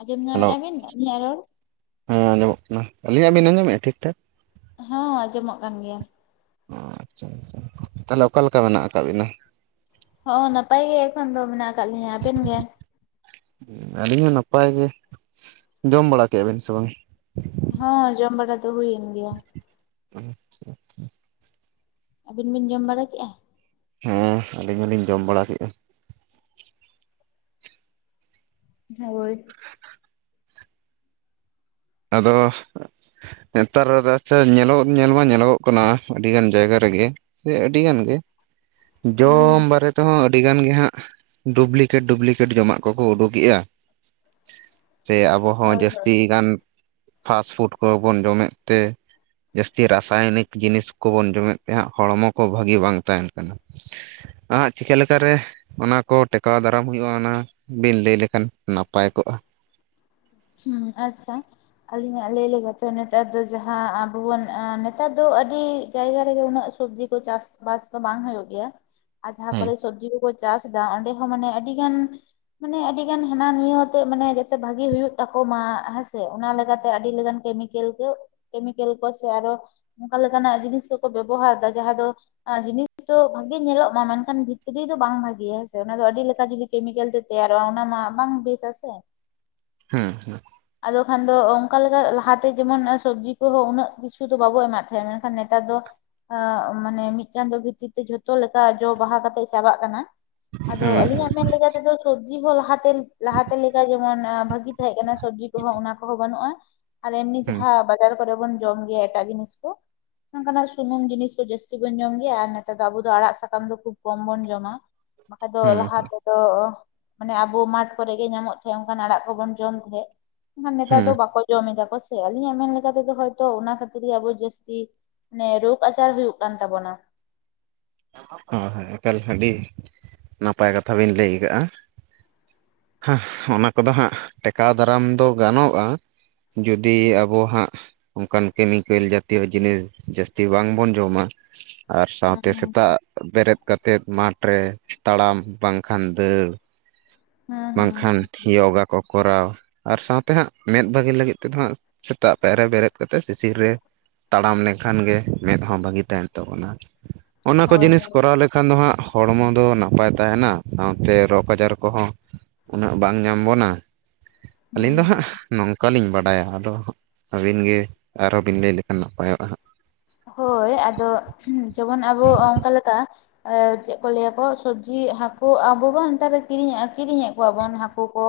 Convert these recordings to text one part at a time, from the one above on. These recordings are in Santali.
ᱟᱸᱡᱚᱢ ᱦᱮᱞᱳ ᱧᱟᱢᱮᱫ-ᱟ ᱵᱤᱱ ᱟᱹᱞᱤᱧᱟᱜ ᱨᱚᱲ ᱦᱮᱸ ᱟᱸᱡᱚᱢᱚᱜ ᱠᱟᱱᱟ ᱟᱹᱞᱤᱧᱟᱜ ᱵᱤᱱ ᱟᱸᱡᱚᱢᱮᱫ-ᱟ ᱴᱷᱤᱠ ᱴᱷᱟᱠ ᱦᱚᱸ ᱟᱸᱡᱚᱢᱚᱜ ᱠᱟᱱ ᱜᱮᱭᱟ ᱾ ᱚ ᱟᱪᱷᱟ ᱟᱪᱷᱟ ᱛᱟᱦᱚᱞᱮ ᱚᱠᱟᱞᱮᱠᱟ ᱢᱮᱱᱟᱜ ᱟᱠᱟᱫ ᱵᱤᱱᱟ ᱦᱚᱸ ᱱᱟᱯᱟᱭ ᱜᱮ ᱮᱠᱷᱚᱱ ᱫᱚ ᱢᱮᱱᱟᱜ ᱟᱠᱟᱫ ᱠᱟᱜ ᱞᱤᱧᱟᱹ ᱟᱵᱮᱱ ᱜᱮ ᱟᱹᱞᱤᱧ ᱦᱚᱸ ᱱᱟᱯᱟᱭ ᱜᱮ ᱡᱚᱢ ᱵᱟᱲᱟ ᱠᱮ ᱼᱟ ᱵᱮᱤᱱ ᱥᱮ ᱵᱟᱝ? ᱦᱚᱸ ᱡᱚᱢ ᱵᱟᱲᱟ ᱫᱚ ᱦᱩᱭᱮᱱ ᱜᱮᱭᱟ ᱟᱪᱷᱟ ᱟᱪᱷᱟ ᱟᱹᱵᱤᱱ ᱵᱤᱱ ᱡᱚᱢ ᱵᱟᱲᱟ ᱠᱮᱫ-ᱟ ᱦᱮᱸ ᱟᱹᱞᱤᱧ ᱦᱚᱞᱤᱧ ᱡᱚᱢ ᱵᱟᱲᱟ ᱠᱮᱫᱼᱟ ᱦᱳᱭ [unintelligible] ᱟᱫᱚ ᱱᱮᱛᱟᱨ ᱟᱪᱷᱟ ᱧᱮᱞᱚᱜ ᱧᱮᱞ ᱢᱟ ᱧᱮᱞᱚᱜᱚᱜ ᱠᱟᱱᱟ ᱟᱹᱰᱤ ᱜᱟᱱ ᱡᱟᱭᱜᱟ ᱨᱮᱜᱮ ᱥᱮ ᱟᱹᱰᱤ ᱜᱟᱱ ᱜᱮ ᱦᱩᱸ ᱡᱚᱢ ᱦᱩᱸ ᱵᱟᱨᱮᱛ ᱛᱮᱦ ᱟᱹᱰᱤ ᱜᱟᱱ ᱜᱮ ᱦᱟᱸᱜ ᱰᱩᱯᱞᱤᱠᱮᱴ ᱰᱩᱯᱞᱤᱠᱮᱴ ᱡᱚᱢᱟᱜ ᱠᱚᱠᱚ ᱩᱰᱩᱠ ᱮᱜ-ᱟ ᱥᱮ ᱟᱵᱚ ᱦᱚᱸ ᱦᱳᱭ ᱦᱳᱭ ᱡᱟᱹᱥᱛᱤ ᱜᱟᱱ ᱯᱷᱟᱥᱴᱯᱷᱩᱰ ᱠᱚᱵᱚᱱ ᱡᱚᱢ ᱮᱫ ᱛᱮ ᱡᱟᱹᱥᱛᱤ ᱨᱟᱥᱟᱭᱚᱱᱤᱠ ᱡᱤᱱᱤᱥ ᱠᱚᱵᱚᱱ ᱡᱚᱢᱮᱫ ᱛᱟᱦᱮᱸᱫ ᱦᱚᱲᱢᱚ ᱠᱚ ᱵᱷᱟᱹᱜᱤ ᱵᱟᱝ ᱛᱟᱦᱮᱱ ᱠᱟᱱᱟ ᱾ ᱟᱜ ᱪᱤᱠᱟᱹ ᱞᱮᱠᱟ ᱨᱮ ᱚᱱᱟᱠᱚ ᱴᱮᱠᱟᱣ ᱫᱟᱨᱟᱢ ᱦᱩᱭᱩᱜ-ᱟ ᱚᱱᱟ ᱵᱤᱱ ᱞᱟᱹᱭ ᱞᱮᱠᱷᱟᱱ ᱱᱟᱯᱟᱭ ᱠᱚᱜ-ᱟ ᱦᱩᱸ ᱟᱪᱷᱟ ᱟᱹᱞᱤᱧᱟᱜ ᱞᱟᱹᱭ ᱞᱮᱠᱟᱛᱚ ᱱᱮᱛᱟᱨ ᱫᱚ ᱡᱟᱦᱟᱸ ᱟᱵᱚ ᱵᱚᱱ ᱱᱮᱛᱟᱨ ᱫᱚ ᱟᱹᱰᱤ ᱡᱟᱭᱜᱟ ᱨᱮᱜᱮ ᱩᱱᱟᱹᱜ ᱥᱚᱵᱡᱤ ᱠᱚ ᱪᱟᱥ ᱵᱟᱥ ᱫᱚ ᱵᱟᱝ ᱦᱩᱭᱩᱜ ᱜᱮᱭᱟ ᱟᱨ ᱡᱟᱦᱟᱸ ᱦᱮᱸ ᱠᱚᱨᱮ ᱥᱚᱵᱡᱤ ᱠᱚᱠᱚ ᱪᱟᱥ ᱫᱟ ᱚᱸᱰᱮ ᱦᱚᱸ ᱢᱟᱱᱮ ᱟᱹᱰᱤ ᱜᱟᱱ ᱢᱟᱱᱮ ᱟᱹᱰᱤ ᱜᱟᱱ ᱦᱟᱱᱟ ᱱᱤᱭᱟᱹ ᱟᱛᱮ ᱢᱟᱱᱮ ᱡᱮᱛᱮ ᱵᱷᱟᱹᱜᱤ ᱦᱩᱭᱩᱜ ᱛᱟᱠᱚ ᱢᱟᱜ ᱦᱮᱸᱥᱮ ᱚᱱᱟ ᱞᱮᱠᱟᱛᱮ ᱟᱹᱰᱤ ᱞᱮᱠᱟᱱ ᱠᱮᱢᱤᱠᱮᱞ ᱠᱚ ᱠᱮᱢᱤᱠᱮᱞ ᱠᱚ ᱥᱮ ᱟᱨᱚ ᱚᱱᱠᱟ ᱞᱮᱠᱟᱱᱟᱜ ᱡᱤᱱᱤᱥ ᱜᱮᱠᱚ ᱵᱮᱵᱚᱦᱟᱨᱫᱟ ᱡᱟᱦᱟᱸ ᱫᱚ ᱡᱤᱱᱤᱥ ᱫᱚ ᱵᱷᱟᱹᱜᱤ ᱧᱮᱞᱚᱜ ᱢᱟ ᱢᱮᱱᱠᱷᱟᱱ ᱵᱷᱤᱛᱨᱤ ᱫᱚ ᱵᱟᱝ ᱵᱷᱟᱹᱜᱮᱭᱟ ᱦᱮᱸᱥᱮ ᱚᱱᱟ ᱫᱚ ᱟᱹᱰᱤ ᱞᱮᱠᱟ [inaudible] ᱠᱮᱢᱤᱠᱮᱞ ᱛᱮ ᱛᱮᱭᱟᱨᱚᱜᱼᱟ ᱚᱱᱟ ᱢᱟ ᱵᱟᱝ ᱵᱮᱥ ᱟᱥᱮ᱾ ᱦᱩᱸ ᱦᱩᱸ ᱟᱫᱚ ᱠᱷᱟᱱ ᱫᱚ ᱚᱱᱠᱟ ᱞᱮᱠᱟ ᱞᱟᱦᱟᱛᱮ ᱡᱮᱢᱚᱱ ᱥᱚᱵᱡᱤ ᱠᱚᱦᱚᱸ ᱩᱱᱟᱹᱜ ᱠᱤᱪᱷᱩ ᱫᱚ ᱵᱟᱵᱚ ᱮᱢᱟᱜ ᱛᱟᱦᱮᱸᱫ ᱢᱮᱱᱠᱷᱟᱱ ᱱᱮᱛᱟᱨ ᱫᱚ ᱢᱟᱱᱮ ᱢᱤᱫ ᱪᱟᱸᱫᱳ ᱵᱷᱤᱛᱤᱨ ᱛᱮ ᱡᱷᱚᱛᱚ ᱞᱮᱠᱟ ᱡᱚ ᱵᱟᱦᱟ ᱠᱟᱛᱮᱜ ᱪᱟᱵᱟᱜ ᱠᱟᱱᱟ᱾ ᱟᱫᱚ ᱦᱮᱸ ᱟᱹᱞᱤᱧᱟᱜ ᱢᱮᱱ ᱞᱮᱠᱟᱛᱮᱫᱚ ᱥᱚᱵᱡᱤ ᱦᱚᱸ ᱞᱟᱦᱟᱛᱮ ᱞᱟᱦᱟᱛᱮ ᱞᱮᱠᱟ ᱡᱮᱢᱚᱱ ᱵᱷᱟᱹᱜᱤ ᱛᱟᱦᱮᱸ ᱠᱟᱱᱟ ᱥᱚᱵᱡᱤ ᱠᱚᱦᱚᱸ ᱚᱱᱟ ᱠᱚᱦᱚᱸ ᱵᱟᱹᱱᱩᱜᱼᱟ ᱟᱞᱮ ᱱᱤᱛ ᱦᱮᱸ ᱦᱟᱸᱜ ᱵᱟᱡᱟᱨ ᱠᱚᱨᱮ ᱵᱚᱱ ᱡᱚᱢ ᱜᱮᱭᱟ ᱮᱴᱟᱹᱜ ᱡᱤᱱᱤᱥ ᱠᱚ᱾ ᱱᱚᱝᱠᱟᱱᱟᱜ ᱥᱩᱱᱩᱢ ᱡᱤᱱᱤᱥ ᱠᱚ ᱡᱟᱹᱥᱛᱤ ᱵᱚᱱ ᱡᱚᱢ ᱜᱮᱭᱟ ᱟᱨ ᱱᱮᱛᱟᱨ ᱫᱚ ᱟᱵᱚ ᱫᱚ ᱟᱸᱲᱟᱜ ᱥᱟᱠᱟᱢ ᱫᱚ ᱠᱷᱩᱵ ᱠᱚᱢ ᱵᱚᱱ ᱡᱚᱢᱟ᱾ ᱵᱟ. ᱠᱷᱟᱡ ᱫᱚ ᱦᱮᱸ ᱞᱟᱦᱟ ᱛᱮᱫᱚ ᱢᱟᱱᱮ ᱟᱵᱚ ᱢᱟᱴᱷ ᱠᱚᱨᱮ ᱜᱮ ᱧᱟᱢᱚᱜ ᱛᱟᱦᱮᱸ ᱚᱱᱠᱟᱱ ᱟᱸᱲᱟᱜ ᱠᱚᱵᱚᱱ ᱡᱚᱢ ᱛᱟᱦᱮᱸᱡ ᱮᱱᱠᱷᱟᱱ ᱱᱮᱛᱟᱨ ᱦᱮᱸ ᱫᱚ ᱵᱟᱠᱚ ᱡᱚᱢ ᱮᱫᱟ ᱠᱚᱥᱮ ᱟᱹᱞᱤᱧᱟᱜ ᱢᱮᱱ ᱞᱮᱠᱟᱛᱮᱫᱚ ᱦᱚᱭᱛᱚ ᱚᱱᱟ ᱠᱷᱟᱹᱛᱤᱨ ᱜᱮ ᱟᱵᱚ ᱡᱟᱹᱥᱛᱤ ᱱᱮ ᱨᱚᱜᱽ ᱟᱪᱟᱨ ᱦᱩᱭᱩᱜ ᱠᱟᱱ ᱛᱟᱵᱚᱱᱟ᱾ ᱦᱚᱭ ᱦᱚᱭ ᱮᱠᱟᱞ ᱟᱹᱰᱤ ᱱᱟᱯᱟᱭ ᱠᱟᱛᱷᱟ ᱵᱤᱱ ᱞᱟᱹᱭ ᱠᱟᱜᱼᱟ᱾ ᱦᱮᱸᱜ ᱚᱱᱟ ᱠᱚᱫᱚ ᱦᱟᱸᱜ ᱴᱮᱠᱟᱣ ᱫᱟᱨᱟᱢ ᱫᱚ ᱜᱟᱱᱚᱜᱼᱟ᱾ ᱡᱩᱫᱤ ᱟᱵᱚ ᱦᱟᱸᱜ ᱚᱱᱠᱟᱱ ᱠᱮᱢᱤᱠᱮᱞ ᱡᱟᱛᱤᱭᱚ ᱡᱤᱱᱤᱥ ᱡᱟᱹᱥᱛᱤ ᱵᱟᱝᱵᱚᱱ ᱡᱚᱢᱟ ᱟᱨ ᱦᱩᱸ ᱥᱟᱶᱛᱮ ᱦᱩᱸ ᱵᱮᱸᱨᱮᱫ ᱠᱟᱛᱮᱫ ᱢᱟᱴᱷ ᱨᱮ ᱛᱟᱲᱟᱢ ᱵᱟᱝᱠᱷᱟᱱ ᱫᱟᱹᱲ ᱦᱩᱸ ᱦᱩᱸ ᱵᱟᱝᱠᱷᱟᱱ ᱦᱩᱸ ᱭᱚᱜᱟ ᱠᱚ ᱠᱚᱨᱟᱣ ᱟᱨ ᱥᱟᱶᱛᱮ ᱦᱟᱸᱜ ᱢᱮᱫ ᱵᱷᱟᱹᱜᱤ ᱞᱟᱹᱜᱤᱫ ᱛᱮᱫᱚ ᱦᱟᱸᱜ ᱥᱮᱸᱛᱟᱜ ᱯᱟᱭᱟᱨ ᱨᱮ ᱵᱮᱨᱮᱫ ᱠᱟᱛᱮ ᱥᱤᱥᱤᱨ ᱨᱮ ᱛᱟᱲᱟᱢ ᱞᱮᱠᱷᱟᱱ ᱜᱮ ᱢᱮᱸᱫ ᱦᱚᱸ ᱵᱷᱟᱹᱜᱤ ᱛᱟᱦᱮᱱ ᱛᱟᱵᱚᱱᱟ ᱚᱱᱟ ᱠᱚ ᱦᱳᱭ ᱡᱤᱱᱤᱥ ᱦᱳᱭ ᱠᱚᱨᱟᱣ ᱞᱮ ᱠᱷᱟᱱ ᱫᱚ ᱦᱟᱸᱜ ᱦᱚᱲᱢᱚ ᱫᱚ ᱱᱟᱯᱟᱭ ᱛᱟᱦᱮᱱᱟ ᱥᱟᱶᱛᱮ ᱨᱳᱜᱽ ᱟᱪᱟᱨ ᱠᱚᱦᱚᱸ ᱩᱱᱟᱹᱜ ᱵᱟᱝ ᱧᱟᱢ ᱵᱚᱱᱟ ᱦᱩᱸ ᱟᱹᱞᱤᱧ ᱫᱚ ᱦᱩᱸ ᱦᱟᱸᱜ ᱱᱚᱝ ᱵᱟᱹᱞᱤᱧ ᱵᱟᱰᱟᱭᱟ ᱟᱫᱚ ᱦᱟᱸᱜ ᱟᱹᱵᱤᱱ ᱜᱮ ᱟᱨᱦᱚᱸ ᱵᱤᱱ ᱞᱟᱹᱭ ᱞᱮᱠᱷᱟᱱ ᱱᱟᱯᱟᱭᱚᱜᱼᱟ ᱦᱟᱸᱜ ᱦᱚᱭ ᱟᱫᱚ ᱡᱮᱢᱚᱱ ᱟᱵᱚ ᱚᱱᱠᱟ ᱞᱮᱠᱟ ᱪᱮᱫ ᱠᱚ ᱞᱟᱹᱭᱟᱠᱚ ᱥᱚᱵᱡᱤ ᱦᱟᱹᱠᱩ ᱟᱵᱚ ᱵᱚᱱ ᱱᱮᱛᱟᱨ ᱠᱤᱨᱤᱧ ᱠᱤᱨᱤᱧᱮᱫ ᱠᱚᱣᱟ ᱵᱚᱱ ᱦᱟᱹᱠᱩ ᱠᱚ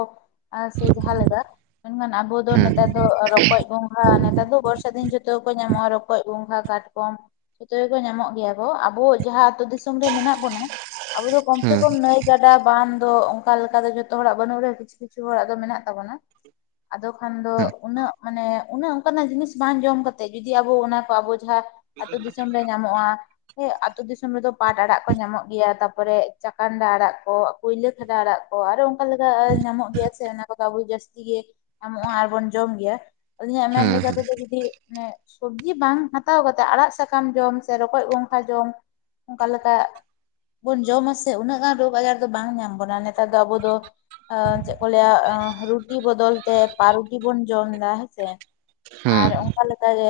ᱟᱨ ᱥᱮ ᱡᱟᱦᱟᱸᱞᱮᱠᱟ ᱢᱮᱱᱠᱷᱟᱱ ᱟᱵᱚ ᱫᱚ ᱦᱮᱸ ᱱᱮᱛᱟᱨ ᱫᱚ ᱨᱚᱠᱚᱡ ᱜᱚᱸᱜᱷᱟ ᱱᱮᱛᱟᱨ ᱫᱚ ᱵᱚᱨᱥᱟ. ᱛ ᱫᱤᱱ ᱡᱚᱛᱚ ᱠᱚ ᱧᱟᱢᱚᱜᱼᱟ ᱨᱚᱠᱚᱡ, ᱜᱚᱸᱜᱷᱟ, ᱠᱟᱴᱠᱚᱢ ᱡᱚᱛᱚ ᱜᱮᱠᱚ ᱧᱟᱢᱚᱜ ᱜᱮᱭᱟ ᱠᱚ ᱟᱵᱚ ᱡᱟᱦᱟᱸ ᱟᱸᱛᱩ ᱫᱤᱥ ᱥᱚᱢ ᱨᱮ ᱢᱮᱱᱟᱜ ᱵᱚᱱᱟ ᱟᱵᱚ ᱫᱚ ᱠᱚᱢ ᱥᱮ ᱦᱮᱸ ᱠᱚᱢ ᱱᱟᱹᱭ ᱜᱟᱰᱟ ᱵᱟᱱ ᱫᱚ ᱚᱱᱠᱟ ᱞᱮᱠᱟ ᱫᱚ ᱡᱚᱛᱚ ᱦᱚᱲᱟᱜ ᱵᱟᱹᱱᱩᱜ ᱨᱮᱦᱚᱸ ᱠᱤᱪᱷᱩ ᱠᱤᱪᱷᱩ ᱦᱚᱲᱟᱜ ᱫᱚ ᱢᱮᱱᱟᱜ ᱛᱟᱵᱚᱱᱟ᱾ ᱟᱫᱚ ᱠᱷᱟᱱ ᱫᱚ ᱩᱱᱟᱹᱜ ᱢᱟ. ᱱᱮ ᱩᱱᱟᱹᱜ ᱚᱱᱠᱟᱱᱟᱜ ᱡᱤᱱᱤᱥ ᱵᱟᱝ ᱡᱚᱢ ᱠᱟᱛᱮᱜ ᱡᱩᱫᱤ ᱟᱵᱚ ᱚᱱᱟ ᱠᱚ ᱟᱵᱚ ᱡᱷᱟ ᱟᱹᱛᱩ ᱫᱤᱥᱚᱢ ᱨᱮ ᱧᱟᱢᱚᱜᱼᱟ ᱦᱮᱸ ᱟᱸᱛᱚ ᱫᱤᱥᱚᱢ ᱨᱮᱫᱚ ᱯᱟᱴ ᱟᱲᱟᱜ ᱠᱚ ᱧᱟᱢᱚᱜ ᱜᱮᱭᱟ ᱛᱟᱯᱚᱨᱮ ᱪᱟᱠᱟᱱᱰᱟ ᱟᱲᱟᱜ ᱠᱚ ᱠᱩᱭᱞᱟᱹ ᱠᱷᱟ. ᱰᱟ ᱟᱲᱟᱜ ᱠᱚ ᱟᱨᱚ ᱚᱱᱠᱟ ᱞᱮᱠᱟ ᱧᱟᱢᱚᱜ ᱜᱮᱭᱟ ᱥᱮ ᱚᱱᱟ ᱠᱚᱫᱚ ᱟᱵᱚ ᱡᱟᱹᱥᱛᱤ ᱜᱮ ᱧᱟᱢᱚᱜᱼᱟ ᱟᱨᱵᱚᱱ ᱡᱚᱢ ᱜᱮᱭᱟ᱾ ᱟᱹᱞᱤᱧᱟᱜ ᱦᱮᱸ ᱢᱮᱱ ᱦᱮᱸ ᱞᱮᱠᱟᱛᱮᱫᱚ ᱡᱩᱫᱤ ᱢᱟᱱᱮ ᱥᱚᱵᱡᱤ ᱵᱟᱝ ᱦᱟ. ᱛ ᱛᱟᱣ ᱠᱟᱛᱮ ᱟᱲᱟᱜ ᱥᱟᱠᱟᱢ ᱡᱚᱢ ᱥᱮ ᱨᱚᱠᱚᱡ ᱜᱚ‍ᱸᱜᱷᱟ ᱡᱚᱢ ᱚᱱᱠᱟ ᱞᱮᱠᱟ ᱵᱚᱱ ᱡᱚᱢ ᱟᱥᱮ ᱩᱱᱟᱹᱜ ᱜᱟᱱ ᱨᱚᱜᱽ ᱟᱡᱟᱨ ᱫᱚ ᱵᱟᱝ ᱧᱟᱢ ᱵᱚᱱᱟ ᱱᱮᱛᱟᱨ ᱫᱚ ᱟᱵᱚ ᱫᱚ ᱮ ᱪᱮᱫ ᱠᱚ ᱞᱟᱹᱭᱟ ᱨᱩᱴᱤ ᱵᱚᱫᱚᱞ ᱛᱮ ᱯᱟᱨᱩᱴᱤ ᱵᱚᱱ ᱡᱚᱢ ᱮᱫᱟ ᱦᱮᱸᱥᱮ ᱦᱮᱸ ᱟᱨ ᱚᱱᱠᱟ ᱞᱮᱠᱟᱜᱮ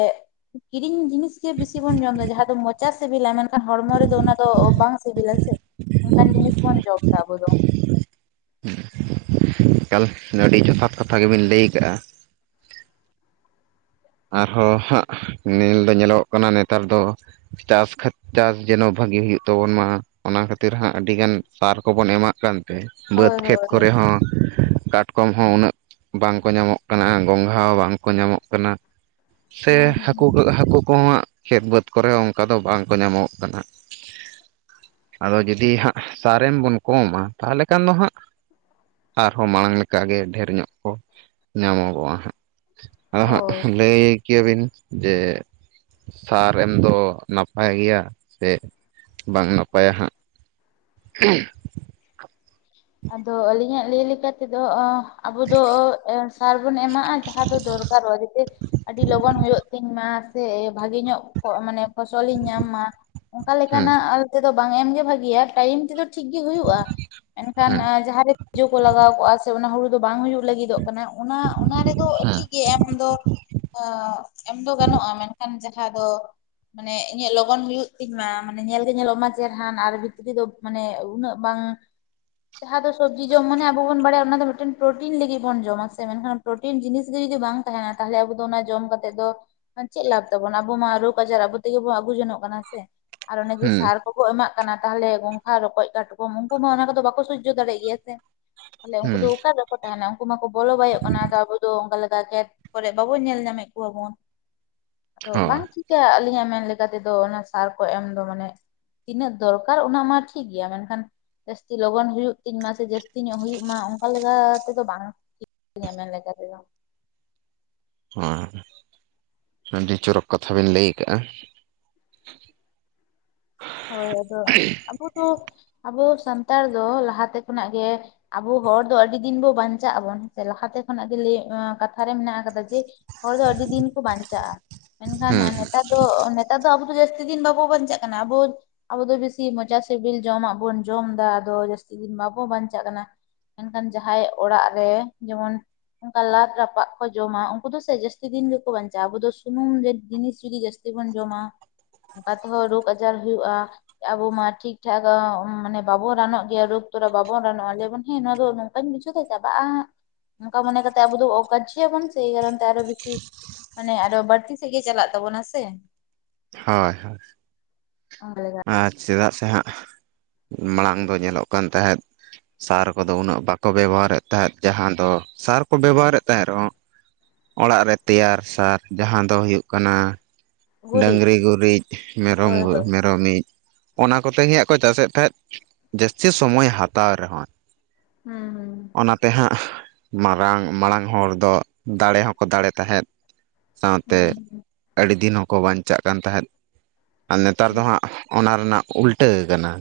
ᱠᱤᱨᱤᱧ ᱡᱤᱱᱤᱥ ᱜᱮ ᱵᱤᱥᱤ ᱵᱚᱱ ᱡᱚᱢ ᱮᱫᱟ ᱡᱟᱦᱟᱸ ᱫᱚ ᱢᱚᱪᱟ ᱥᱮᱵᱮᱞᱟ ᱢᱮᱱ ᱠᱷᱟᱱ ᱦᱚᱲᱢᱚ ᱨᱮᱫᱚ ᱚᱱᱟ ᱫᱚ ᱵᱟᱝ ᱥᱤᱵᱤᱞᱟ ᱥᱮ ᱚᱱᱠᱟᱱ ᱡᱤᱱᱤᱥ ᱵᱚᱱ ᱡᱚᱢ ᱮᱫᱟ ᱟᱵᱚ ᱫᱚ᱾ ᱮᱠᱟᱞ ᱟᱹᱰᱤ ᱡᱚᱛᱷᱟᱛ ᱠᱟᱛᱷᱟ ᱜᱮᱵᱤᱱ ᱞᱟᱹᱭ ᱠᱟᱜᱼᱟ᱾ ᱟᱨᱦᱚᱸ ᱦᱟᱸᱜ ᱱᱮᱞ ᱫᱚ ᱧᱮᱞᱚᱜ ᱚᱜ ᱠᱟᱱᱟ ᱱᱮᱛᱟᱨ ᱫᱚ ᱪᱟᱥ ᱠᱷᱟᱹᱛ ᱪᱟᱥ ᱡᱮᱱᱚ ᱵᱷᱟᱹᱜᱤ ᱦᱩᱭᱩᱜ ᱛᱟᱵᱚᱱ ᱢᱟ ᱚᱱᱟ ᱠᱷᱟᱹᱛᱤᱨ ᱦᱟᱸᱜ ᱟᱹᱰᱤ ᱜᱟᱱ ᱥᱟᱨ ᱠᱚᱵᱚᱱ ᱮᱢᱟᱜ ᱠᱟᱱ ᱵᱟᱹᱫᱽ ᱦᱳᱭ ᱠᱷᱮᱛ ᱦᱳᱭ ᱦᱳᱭ ᱠᱚᱨᱮ ᱦᱚᱸ ᱠᱟᱴᱠᱚᱢ ᱠᱚᱢ ᱦᱚᱸ ᱩᱱᱟᱹᱜ ᱵᱟᱝ ᱠᱚ ᱧᱟᱢᱚᱜ ᱠᱟᱱᱟ ᱜᱚᱸᱜᱷᱟ ᱦᱚᱸ ᱵᱟᱝ ᱠᱚ ᱧᱟᱢᱚᱜ ᱠᱟᱱᱟ ᱥᱮ ᱦᱩᱸ ᱦᱩᱸ ᱦᱟᱹᱠᱩ ᱠᱚ ᱦᱟᱹᱠᱩ ᱠᱚᱦᱚᱸ ᱦᱟᱹᱜ ᱠᱷᱮᱛ ᱵᱟᱹᱫᱽ ᱠᱚᱨᱮ ᱦᱚᱸ ᱚᱱᱠᱟ ᱫᱚ ᱵᱟᱝ ᱠᱚ ᱧᱟᱢᱚᱜᱚᱜ ᱠᱟᱱᱟ ᱟᱫᱚ ᱡᱩᱫᱤ ᱦᱟᱸᱜ ᱥᱟᱨ ᱮᱢ ᱵᱚᱱ ᱠᱚᱢᱟ ᱛᱟᱦᱚᱞᱮ ᱠᱷᱟᱱ ᱫᱚ ᱦᱟᱸᱜ ᱟᱨᱦᱚᱸ ᱢᱟᱲᱟᱝ ᱞᱮᱠᱟ ᱜᱮ ᱰᱷᱮᱨ ᱧᱚᱜ ᱠᱚ ᱧᱟᱢᱚᱜᱚᱜᱼᱟ ᱦᱟᱸᱜ ᱟᱫᱚ ᱦᱟᱸᱜ ᱦᱳᱭ ᱞᱟᱹᱭ ᱠᱮᱭᱟ ᱵᱤᱱ ᱡᱮ ᱥᱟᱨ ᱮᱢ ᱫᱚ ᱱᱟᱯᱟᱭ ᱜᱮᱭᱟ ᱥᱮ ᱵᱟᱝ ᱱᱟᱯᱟᱭᱟ ᱦᱟᱸᱜ [inaudible] ᱟᱫᱚ ᱟᱹᱞᱤᱧᱟᱜ ᱞᱟᱹᱭ ᱞᱮᱠᱟ ᱛᱮᱫᱚ‌ ᱚᱸᱦ ᱟᱵᱚ ᱫᱚ ᱮᱸ ᱥᱟᱨ ᱵᱚᱱ ᱮᱢᱟᱜᱼᱟ ᱡᱟᱦᱟᱸ ᱫᱚ ᱫᱚᱨᱠᱟᱨᱚᱜᱼᱟ ᱡᱟᱛᱮ ᱟᱹᱰᱤ ᱞᱚᱜᱚᱱ ᱦᱩᱭᱩᱜ ᱛᱤᱧᱢᱟ᱾ ᱥᱮ ᱵᱷᱟᱸᱜᱮ ᱧᱚᱜ ᱢᱟᱱᱮ ᱯᱷᱚᱥᱚᱞᱤᱧ ᱧᱟᱢ ᱢᱟ ᱚᱝᱠᱟ ᱦᱮᱸ ᱞᱮᱠᱟᱱᱟᱜ ᱛᱮᱫᱚ ᱵᱟᱝ ᱮᱢ ᱜᱮ ᱵᱷᱟᱜᱤᱭᱟ ᱴᱟᱭᱤᱢ ᱛᱮᱫᱚ ᱴᱷᱤᱠ ᱜᱮ ᱦᱩᱭᱩᱜᱼᱟ [inaudible] ᱮᱱᱠᱷᱟᱱ ᱡᱟᱦᱟᱸ ᱨᱮ ᱛᱮᱡᱳ ᱠᱚ ᱞᱟᱜᱟᱣ ᱠᱚᱜᱼᱟ ᱥᱮ ᱚᱱᱟ ᱦᱩᱲᱩ ᱫᱚ ᱵᱟᱝ ᱦᱩᱭᱩᱜ ᱞᱟᱹᱜᱤᱫᱚᱜ ᱠᱟᱱᱟ ᱚᱱᱟ ᱚᱱᱟ ᱨᱮᱫᱚ ᱦᱮᱸ ᱴᱷᱤᱠ ᱜᱮ ᱮᱢ ᱫᱚ ᱦᱚ ᱮᱢ ᱫᱚ ᱜᱟᱱᱚᱜᱼᱟ ᱢᱮᱱᱠᱷᱟᱱ ᱡᱟᱦᱟᱸ ᱫᱚ ᱢᱟᱱᱮ ᱤᱧᱟᱹᱜ ᱞᱚᱜᱚᱱ ᱦᱩᱭᱩᱜ ᱛᱤᱧ ᱢᱟ ᱢᱟᱱᱮ ᱧᱮᱞ ᱜᱮ ᱧᱮᱞᱚᱜ ᱢᱟ ᱪᱮᱦᱨᱟᱱ ᱟᱨ ᱵᱷᱤᱛᱨᱤ ᱫᱚ ᱢᱟᱱᱮ ᱩᱱᱟᱹᱜ ᱵᱟᱝ ᱡᱟᱦᱟᱸ ᱫᱚ ᱥᱚᱵᱽᱡᱤ ᱡᱚᱢ ᱢᱟᱱᱮ ᱟᱵᱚ ᱵᱚᱱ ᱵᱟᱲᱟᱭᱟ ᱚᱱᱟ ᱫᱚ ᱢᱤᱫ ᱴᱮᱱ ᱯᱨᱳᱴᱤᱱ ᱞᱟᱹᱜᱤᱫ ᱵᱚᱱ ᱡᱚᱢᱟ ᱥᱮ ᱢᱮᱱᱠᱷᱟᱱ ᱯᱨᱳᱴᱤᱱ ᱡᱤᱱᱤᱥ ᱜᱮ ᱡᱩᱫᱤ ᱵᱟᱝ ᱛᱟᱦᱮᱱᱟ ᱛᱟᱦᱚᱞᱮ ᱟᱵᱚ ᱫᱚ ᱚᱱᱟ ᱡᱚᱢ ᱠᱟᱛᱮᱜ ᱫᱚ ᱪᱮᱫ ᱞᱟᱵᱽ ᱛᱟᱵᱚᱱᱟ ᱟᱵᱚ ᱢᱟ ᱨᱚᱜᱽ ᱟᱡᱟᱨ ᱟᱵᱚ ᱛᱮᱜᱮ ᱵᱚᱱ ᱟᱹᱜᱩ ᱡᱚᱱᱚᱜ ᱠᱟᱱᱟ ᱥᱮ ᱟᱨ ᱚᱱᱮ ᱡᱮ ᱦᱮᱸ ᱥᱟᱨ ᱠᱚᱠᱚ ᱮᱢᱟᱜ ᱠᱟᱱᱟ ᱛᱟᱦᱞᱮ ᱜᱚᱸᱜᱷᱟ ᱨᱚᱠᱚᱡ ᱠᱟᱴᱠᱚᱢ ᱩᱱᱠᱩ ᱢᱟ ᱚᱱᱟ ᱠᱚᱫᱚ ᱵᱟᱠᱚ ᱥᱳᱡᱡᱳ ᱫᱟᱲᱮᱭᱟᱜ ᱜᱮᱭᱟ ᱥᱮ ᱛᱟᱦᱞᱮ ᱩᱱᱠᱩ ᱦᱮᱸ ᱫᱚ ᱚᱠᱟ ᱨᱮᱠᱚ ᱛᱟᱦᱮᱱᱟ ᱩᱱᱠᱩ ᱢᱟᱠᱚ ᱵᱚᱞᱚ ᱵᱟᱭᱚᱜ ᱠᱟᱱᱟ ᱟᱫᱚ ᱟᱵᱚ ᱱᱤᱛᱚᱜ ᱫᱚ ᱚᱱᱠᱟ ᱞᱮᱠᱟ ᱠᱷᱮᱛ ᱠᱚᱨᱮ ᱵᱟᱵᱚᱱ ᱧᱮᱞ ᱧᱟᱢᱮᱫ ᱠᱚᱣᱟ ᱵᱚᱱ ᱟᱫᱚ ᱵᱟᱝ ᱦᱳᱭ ᱴᱷᱤᱠ ᱴᱷᱤᱠ ᱜᱮᱭᱟ ᱟᱞᱤᱧᱟᱜ ᱢᱮᱱ ᱞᱮᱠᱟ ᱛᱮᱫᱚ ᱚᱱᱟ ᱥᱟᱨ ᱠᱚ ᱮᱢ ᱫᱚ ᱢᱟᱱᱮ ᱛᱤᱱᱟᱹᱜ ᱫᱚᱨᱠᱟᱨ ᱚᱱᱟ ᱢᱟ ᱴᱷᱤᱠ ᱜᱮᱭᱟ ᱢᱮᱱᱠᱷᱟᱱ ᱡᱟᱹᱥᱛᱤ ᱞᱚᱜᱚᱱ ᱦᱩᱭᱩᱜ ᱛᱤᱧ ᱢᱟ ᱥᱮ ᱡᱟᱹᱥᱛᱤ ᱧᱚᱜ ᱦᱩᱭᱩᱜ ᱢᱟ ᱚᱱᱠᱟ ᱞᱮᱠᱟ ᱛᱮᱫᱚ ᱵᱟᱝ ᱤᱧᱟᱜ ᱢᱮᱱ ᱞᱮᱠᱟ ᱛᱮᱫᱚ ᱦᱚᱸ ᱟᱹᱰᱤ ᱪᱚᱨᱚᱠ ᱠᱟᱛᱷᱟ ᱵᱤᱱ ᱞᱟᱹᱭ ᱟᱠᱟᱜᱼᱟ [inaudible] ᱦᱳᱭ ᱟᱫᱚ ᱟᱵᱚ ᱫᱚ ᱟᱵᱚ ᱥᱟᱱᱛᱟᱲ ᱫᱚ ᱞᱟᱦᱟ ᱛᱮ ᱠᱷᱚᱱᱟᱜ ᱜᱮ ᱟᱵᱚ ᱦᱚᱲ ᱫᱚ ᱟᱹᱰᱤ ᱫᱤᱱ ᱵᱚ ᱵᱟᱧᱪᱟᱜ ᱟᱵᱚᱱ ᱥᱮ ᱞᱟᱦᱟ ᱛᱮ ᱠᱷᱚᱱᱟᱜ ᱡᱮ. ᱞᱟᱹᱭ ᱚᱸ ᱠᱟᱛᱷᱟ ᱨᱮ ᱢᱮᱱᱟᱜ ᱟᱠᱟᱫᱟ ᱡᱮ. ᱦᱚᱲ ᱫᱚ ᱟᱹᱰᱤ ᱫᱤᱱ ᱠᱚ ᱵᱟᱧᱪᱟᱜᱼᱟ ᱢᱮᱱᱠᱷᱟᱱ ᱢᱟ ᱦᱮᱸ ᱱᱮᱛᱟᱨ ᱟᱫᱚ ᱱᱮᱛᱟᱨ ᱫᱚ ᱟᱵᱚ ᱫᱚ ᱡᱟᱹᱥᱛᱤ ᱫᱤᱱ ᱵᱟᱵᱚ ᱵᱟᱧᱪᱟᱜ ᱠᱟᱱᱟ ᱟᱵᱚ ᱟᱵᱚ ᱫᱚ ᱵᱮᱥᱤ ᱢᱚᱪᱟ ᱥᱤᱵᱤᱞ ᱡᱚᱢᱟᱜ ᱵᱚᱱ ᱡᱚᱢ ᱫᱟ ᱟᱫᱚ ᱡᱟ. ᱥᱛᱤ ᱫᱤᱱ ᱵᱟᱵᱚ ᱵᱟᱧᱪᱟᱜ ᱠᱟᱱᱟ ᱢᱮᱱᱠᱷᱟᱱ ᱡᱟᱦᱟᱸᱭ ᱚᱲᱟᱜ ᱨᱮ ᱡᱮᱢᱚᱱ ᱚᱱᱠᱟ ᱞᱟᱫᱽ ᱨᱟᱯᱟᱜ ᱠᱚ ᱡᱚᱢᱟ ᱩᱱᱠᱩ ᱫᱚ ᱥᱮ ᱡᱟᱹᱥᱛᱤ ᱫᱤᱱ ᱜᱮᱠᱚ ᱵᱟᱧᱪᱟᱜᱼᱟ ᱟᱵᱚ ᱫᱚ ᱥᱩᱱᱩᱢ ᱨᱮᱱ ᱡᱤᱱᱤᱥ ᱡᱩᱫᱤ ᱡᱟᱹᱥ ᱪᱮᱫ ᱵᱚᱱ ᱡᱚᱢᱟ ᱚᱱᱠᱟ ᱛᱮᱦᱚᱸ ᱨᱚᱜᱽ ᱟᱡᱟᱨ ᱦᱩᱭᱩᱜᱼᱟ᱾ ᱟᱵᱚ ᱢᱟ ᱴᱷᱤᱠ ᱴᱷᱟᱠ ᱢᱟᱱᱮ ᱵᱟᱵᱚ ᱨᱟᱱᱚᱜ ᱜᱮᱭᱟ ᱨᱳᱜᱽ ᱛᱚᱨᱟ ᱵᱟᱵᱚᱱ ᱨᱟᱱᱚᱜᱼᱟ ᱞᱟᱹᱭ ᱟᱵᱚ ᱦᱮᱸ ᱱᱚᱣᱟ ᱫᱚ ᱵᱟᱹᱧ ᱵᱩᱡᱷᱟᱹᱣ ᱫᱟ ᱪᱟᱵᱟᱜᱼᱟ ᱦᱟᱸᱜ ᱚᱱᱠᱟ ᱢᱚᱱᱮ ᱠᱟᱛᱮ ᱟᱵᱚ ᱫᱚ ᱚᱠᱟ ᱠᱟᱨᱡᱚ ᱟᱵᱚᱱ ᱥᱮ ᱮᱭ ᱠᱟᱨᱚᱱ ᱛᱮ ᱟᱨᱚ ᱵᱮᱥᱤ ᱢᱟᱱᱮ ᱟᱨᱚ ᱵᱟᱹᱲᱛᱤ ᱥᱮᱫ ᱜᱮ ᱪᱟᱞᱟᱜ ᱛᱟᱵᱚᱱᱟ ᱥᱮ ᱦᱚᱭ ᱦᱚᱭ ᱚᱞ ᱞᱮᱜᱟᱜ-ᱟ ᱪᱮᱫᱟᱜ ᱥᱮ ᱦᱟᱸᱜ ᱢᱟᱲᱟᱝ ᱫᱚ ᱧᱮᱞᱚᱜ ᱠᱟᱱ ᱛᱟᱦᱮᱸᱫ ᱥᱟᱨ ᱠᱚᱫᱚ ᱩᱱᱟᱹᱜ ᱵᱟᱠᱚ ᱵᱮᱵᱚᱦᱟᱨᱮᱫ ᱛᱟᱦᱮᱸᱫ ᱡᱟᱦᱟᱸ ᱫᱚ ᱥᱟᱨ ᱠᱚ ᱵᱮᱵᱚᱦᱟᱨᱮᱫ ᱛᱟᱦᱮᱸᱫ ᱨᱮᱦᱚᱸ ᱚᱲᱟᱜ ᱨᱮ ᱛᱮᱭᱟᱨ ᱥᱟᱨ ᱡᱟᱦᱟᱸ ᱫᱚ ᱦᱩᱭᱩᱜ ᱠᱟᱱᱟ ᱜᱩᱨᱤᱡ ᱰᱟᱹᱝᱨᱤ ᱜᱩᱨᱤᱡ ᱢᱮᱨᱚᱢ ᱦᱳᱭ ᱦᱳᱭ ᱢᱮᱨᱚᱢ ᱤᱡᱽ ᱚᱱᱟ ᱠᱚᱛᱮ ᱜᱮ ᱦᱟᱸᱜ ᱠᱚ ᱪᱟᱥ ᱮᱫ ᱛᱟᱦᱮᱸᱫ ᱡᱟᱹᱥᱛᱤ ᱥᱚᱢᱚᱭ ᱦᱟᱛᱟᱣ ᱨᱮᱦᱚᱸᱭ ᱦᱩᱸ ᱦᱩᱸ ᱚᱱᱟ ᱛᱮ ᱦᱟᱸᱜ ᱢᱟᱨᱟᱝ ᱢᱟᱲᱟᱝ ᱦᱚᱲ ᱫᱚ ᱫᱟᱲᱮ ᱦᱚᱸᱠᱚ ᱫᱟᱲᱮ ᱛᱟᱦᱮᱸᱫ ᱥᱟᱶ ᱛᱮ ᱦᱩᱸ ᱦᱩᱸ ᱟᱹᱰᱤ ᱫᱤᱱ ᱦᱚᱸᱠᱚ ᱵᱟᱧᱪᱟᱜ ᱠᱟᱱ ᱛᱟᱦᱮᱸᱫ ᱟᱨ ᱱᱮᱛᱟᱨ ᱦᱩᱸ ᱫᱚ ᱦᱟᱸᱜ ᱚᱱᱟ ᱨᱮᱱᱟᱜ ᱩᱞᱴᱟᱹ ᱟᱠᱟᱱᱟ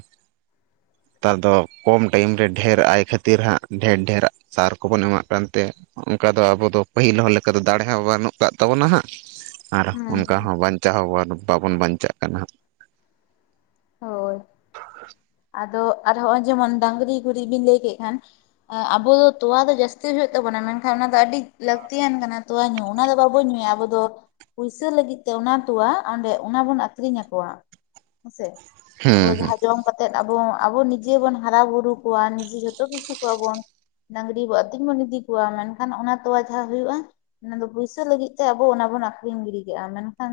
ᱛᱟᱨ ᱫᱚ ᱠᱚᱢ ᱴᱟᱭᱤᱢ ᱨᱮ ᱰᱷᱹᱮᱨ ᱟᱭ ᱠᱷᱟᱹᱛᱤᱨ ᱦᱟᱸᱜ ᱰᱷᱮᱨ ᱰᱷᱮᱨ ᱥᱟᱨ ᱠᱚᱵᱚᱱ ᱮᱢᱟᱜ ᱠᱟᱱᱛᱮ ᱚᱝᱠᱟ ᱫᱚ ᱟᱵᱚ ᱫᱚ ᱯᱟᱹᱦᱤᱞ ᱦᱚᱲ ᱞᱮᱠᱟ ᱫᱚ ᱫᱟᱲᱮ ᱦᱚᱸ ᱵᱟᱹᱱᱩᱜ ᱠᱟᱜ ᱛᱟᱵᱚᱱᱟ ᱦᱟᱸᱜ ᱟᱨ ᱦᱩᱸ ᱦᱚᱸ ᱵᱟᱧᱪᱟᱣ ᱦᱚᱸᱵᱟᱱᱩᱜ ᱵᱟᱵᱚᱱ ᱵᱟᱧᱪᱟᱜ ᱠᱟᱱᱟ ᱦᱟᱸᱜ᱾ ᱦᱳᱭ ᱟᱫᱚ ᱟᱨ ᱦᱚᱸᱜᱼᱚᱭ ᱡᱮᱢᱚᱱ ᱰᱟᱝᱨᱤ ᱜᱩᱨᱤᱜ ᱵᱤᱱ ᱞᱟᱹᱭ ᱠᱮᱜ ᱠᱷᱟᱱ ᱮᱸ ᱟᱵᱚ ᱫᱚ ᱛᱚᱣᱟ ᱫᱚ ᱡᱟᱹᱥᱛᱤ ᱦᱩᱭᱩᱜ ᱛᱟᱵᱚᱱᱟ ᱢᱮᱱᱠᱷᱟᱱ ᱚᱱᱟ ᱫᱚ ᱟᱹᱰᱤ ᱞᱟᱹᱠᱛᱤᱭᱟᱱ ᱠᱟᱱᱟ᱾ ᱛᱚᱣᱟ ᱧᱩ ᱚᱱᱟ ᱫᱚ ᱵᱟᱵᱚ ᱧᱩᱭᱟ ᱟᱵᱚ ᱫᱚ ᱯᱩᱭᱥᱟᱹ ᱞᱟᱹᱜᱤᱫ ᱛᱮ ᱚᱱᱟ ᱛᱚᱣᱟ ᱚᱸᱰᱮ ᱚᱱᱟ ᱵᱚᱱ ᱟᱠᱷᱨᱤᱧ ᱟᱠᱚᱣᱟ ᱦᱮᱸᱥᱮ᱾ ᱟᱵᱚ ᱦᱮᱸ ᱦᱮᱸ ᱡᱟᱦᱟᱸ ᱡᱚᱢ ᱠᱟᱛᱮᱫ ᱟᱵᱚ ᱟᱵᱚ ᱱᱤᱡᱮ ᱵᱚᱱ ᱦᱟᱨᱟ ᱵᱩᱨᱩ ᱠᱚᱣᱟ ᱱᱤᱡᱮ ᱡᱷᱚᱛᱚ ᱠᱤᱪᱷᱩ ᱠᱚᱣᱟ ᱵᱚᱱ᱾ ᱰᱟᱝᱨᱤ ᱵᱚ ᱟᱹᱛᱤᱧ ᱵᱚᱱ ᱤᱫᱤ ᱠᱚᱣᱟ ᱢᱮᱱᱠᱷᱟᱱ ᱚᱱᱟ ᱛᱚᱣᱟ ᱡᱟᱦᱟᱸ ᱦᱩᱭᱩᱜᱼᱟ᱾ ᱚᱱᱟᱫᱚ ᱯᱩᱭᱥᱟᱹ ᱞᱟᱹᱜᱤᱫ ᱛᱮ ᱟᱵᱚ ᱚᱱᱟ ᱵᱚᱱ ᱟᱠᱷᱨᱤᱧ ᱜᱤᱰᱤ ᱠᱮᱜᱼᱟ᱾ ᱢᱮᱱᱠᱷᱟᱱ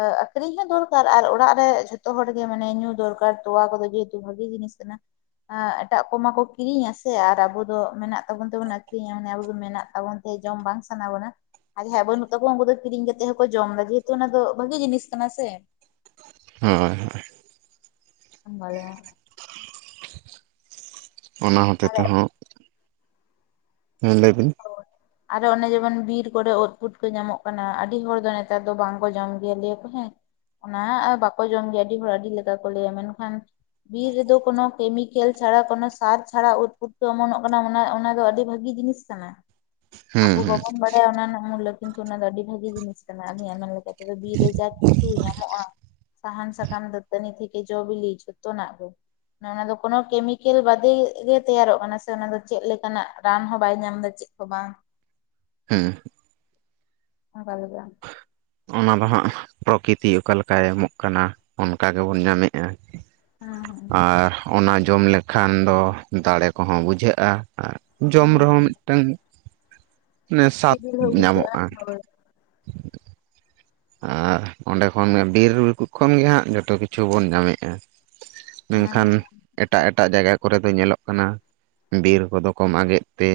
ᱮ ᱟᱠᱷᱨᱤᱧ ᱦᱚᱸ ᱫᱚᱨᱠᱟᱨ ᱟᱨ ᱚᱲᱟᱜ ᱨᱮ ᱡᱷᱚᱛᱚ ᱦᱚᱲ ᱜᱮ ᱢᱟᱱᱮ ᱧᱩ ᱫᱚᱨᱠᱟᱨ ᱛᱚᱣᱟ ᱠᱚᱫᱚ᱾ ᱡᱮᱦᱮᱛᱩ ᱵᱷᱟᱜᱮ ᱡᱤᱱᱤᱥ ᱠᱟᱱᱟ᱾ ᱮᱸ ᱮᱴᱟᱜ ᱠᱚᱢᱟ ᱠᱚ ᱠᱤᱨᱤᱧᱟ ᱥᱮ ᱟᱨ ᱟᱵᱩ ᱫᱚ ᱢᱮᱱᱟᱜ ᱛᱟᱵᱚᱱ ᱛᱮᱵᱩᱱ ᱟᱠᱷᱨᱤᱧᱟ ᱢᱟᱱᱮ ᱟᱵᱚ ᱫᱚ ᱢᱮᱱᱟᱜ ᱛᱟᱵᱚᱱ ᱥᱮ ᱡᱚᱢ ᱵᱟᱝ ᱥᱟᱱᱟ ᱵᱚᱱᱟ᱾ ᱟᱨ ᱡᱟᱦᱟᱸᱭᱟᱜ ᱵᱟᱹᱱᱩᱜ ᱛᱟᱠᱚᱣᱟ ᱩᱝᱠᱩ ᱫᱚ ᱠᱤᱨᱤᱧ ᱠᱟᱛᱮᱜ ᱦᱚᱸᱠᱚ ᱡᱚᱢᱫᱟ ᱡᱮᱦᱮᱛᱩ ᱚᱱᱟ ᱫᱚ ᱵᱷᱟᱜᱤ ᱡᱤᱱᱤᱥ ᱠᱟᱱᱟ ᱥᱮ᱾ ᱦᱚᱭ ᱦᱚᱭ ᱟᱢᱵᱟᱞᱮ ᱚᱱᱟ ᱦᱚᱛᱮ ᱟᱨ ᱛᱮᱦᱚᱸ ᱦᱮᱸ ᱞᱟᱹᱭ ᱵᱤᱱ ᱟᱨᱚ ᱚᱱᱮ ᱡᱮᱢᱚᱱ ᱵᱤᱨ ᱠᱚᱨᱮ ᱩᱫ ᱯᱩᱴᱠᱟᱹ ᱧᱟᱢᱚᱜ ᱠᱟᱱᱟ ᱟᱹᱰᱤ ᱦᱚᱲ ᱫᱚ ᱱᱮᱛᱟᱨ ᱫᱚ ᱵᱟᱝ ᱠᱚ ᱡᱚᱢ ᱜᱮᱭᱟ ᱞᱮᱭᱟᱠᱚ ᱦᱮᱸ ᱚᱱᱟ ᱵᱟᱠᱚ ᱡᱚᱢ ᱜᱮᱭᱟ ᱟᱹᱰᱤ ᱦᱚᱲ ᱟᱹᱰᱤ ᱞᱮᱠᱟ ᱠᱚ ᱞᱟᱹᱭᱟ ᱢᱮᱱᱠᱷᱟᱱ ᱵᱤᱨ ᱨᱮᱫᱚ ᱠᱚᱱᱚ ᱠᱮᱢᱤᱠᱮᱞ ᱪᱷᱟᱲᱟ ᱠᱚᱱᱚ ᱥᱟᱨ ᱪᱷᱟᱲᱟ ᱩᱫᱯᱩᱴᱠᱟᱹ ᱚᱢᱚᱱᱚᱜ ᱠᱟᱱᱟ ᱚᱱᱟ ᱚᱱᱟ ᱫᱚ ᱟᱹᱰᱤ ᱵᱷᱟᱜᱤ᱾ ᱜᱤ ᱡᱤᱱᱤᱥ ᱠᱟᱱᱟ᱾ ᱦᱮᱸ ᱟᱵᱚ ᱦᱮᱸ ᱵᱟᱵᱚᱱ ᱵᱟᱲᱟᱭᱟ ᱚᱱᱟ ᱨᱮᱱᱟᱜ ᱢᱩᱞᱞᱚ ᱠᱤᱱᱛᱩ ᱚᱱᱟ ᱫᱚ ᱟᱹᱰᱤ ᱵᱷᱟᱜᱤ ᱡᱤᱱᱤᱥ ᱠᱟᱱᱟ ᱟᱞᱤᱧᱟᱜ ᱮᱢᱮᱱ ᱞᱮᱠᱟ ᱞᱮᱠᱟᱛᱮᱫᱚ ᱵᱤᱨ ᱨᱮ ᱡᱟ ᱪᱷᱩ ᱧᱟᱢᱚᱜᱼᱟ ᱥᱟᱦᱟᱱ ᱥᱟᱠᱟᱢ ᱫᱟᱹᱛᱟᱹᱱᱤ ᱛᱷᱮᱠᱮ ᱡᱚ ᱵᱤᱞᱤ ᱡᱷᱚᱛᱚᱱᱟᱜ ᱜᱮ᱾ ᱚᱱᱟ ᱚᱱᱟ ᱫᱚ ᱠᱚᱱᱳᱴᱚ ᱠᱮᱢᱤᱠᱮᱞ ᱵᱟᱫᱮ ᱜᱮ ᱛᱮᱭᱟᱨᱚᱜ ᱠᱟᱱᱟ ᱥᱮ ᱚᱱᱟ ᱫᱚ ᱪᱮᱫᱜ ᱞᱮᱠᱟᱱᱟᱜ ᱨᱟᱱ ᱦᱚᱸ ᱵᱟᱭ ᱧᱟᱢᱫᱟ᱾ ᱪᱮᱫ ᱦᱚᱸ ᱵᱟᱝ᱾ ᱦᱩᱸ [unintelligible] ᱚᱱᱟ ᱫᱚ ᱦᱟᱸᱜ ᱯᱨᱚᱠᱤᱛᱤ ᱚᱠᱟ ᱞᱮᱠᱟᱭ ᱮᱢᱚᱜ ᱠᱟᱱᱟ ᱚᱱᱠᱟ ᱜᱮᱵᱚᱱ ᱧᱟᱢᱮᱜᱼᱟ᱾ ᱦᱮᱸ ᱟᱨ ᱚᱱᱟ ᱡᱚᱢ ᱞᱮᱠᱷᱟᱱ ᱫᱚ ᱫᱟᱲᱮ ᱠᱚᱦᱚᱸ ᱵᱩᱡᱷᱟᱹᱜᱼᱟ᱾ ᱟᱨ ᱡᱚᱢ ᱦᱮᱸ ᱨᱮᱦᱚᱸ ᱦᱮᱸ ᱢᱤᱫᱴᱟᱝ ᱢᱟᱱᱮ ᱥᱟᱫᱽ ᱥᱤᱵᱤᱞ ᱦᱚᱸ ᱧᱟᱢᱚᱜᱼᱟ᱾ ᱵᱩᱡᱷᱟᱹᱜᱼᱟ ᱦᱳᱭ ᱟᱨ ᱚᱸᱰᱮ ᱠᱷᱚᱱ ᱜᱮ ᱵᱤᱨ ᱠᱷᱚᱱ ᱜᱮ ᱦᱟᱸᱜ ᱡᱚᱛᱚ ᱠᱤᱪᱷᱩ ᱵᱚᱱ ᱧᱟᱢᱮᱜᱼᱟ᱾ ᱦᱮᱸ ᱢᱮᱱᱠᱷᱟᱱ ᱦᱮᱸ ᱮᱴ ᱮᱴᱟᱜ ᱮᱴᱟᱜ ᱡᱟᱭᱜᱟ ᱠᱚᱨᱮ ᱫᱚ ᱧᱮᱞᱚᱜ ᱠᱟᱱᱟ ᱵᱤᱨ ᱠᱚᱫᱚ ᱠᱚ ᱢᱟᱜᱮᱫ ᱛᱮ᱾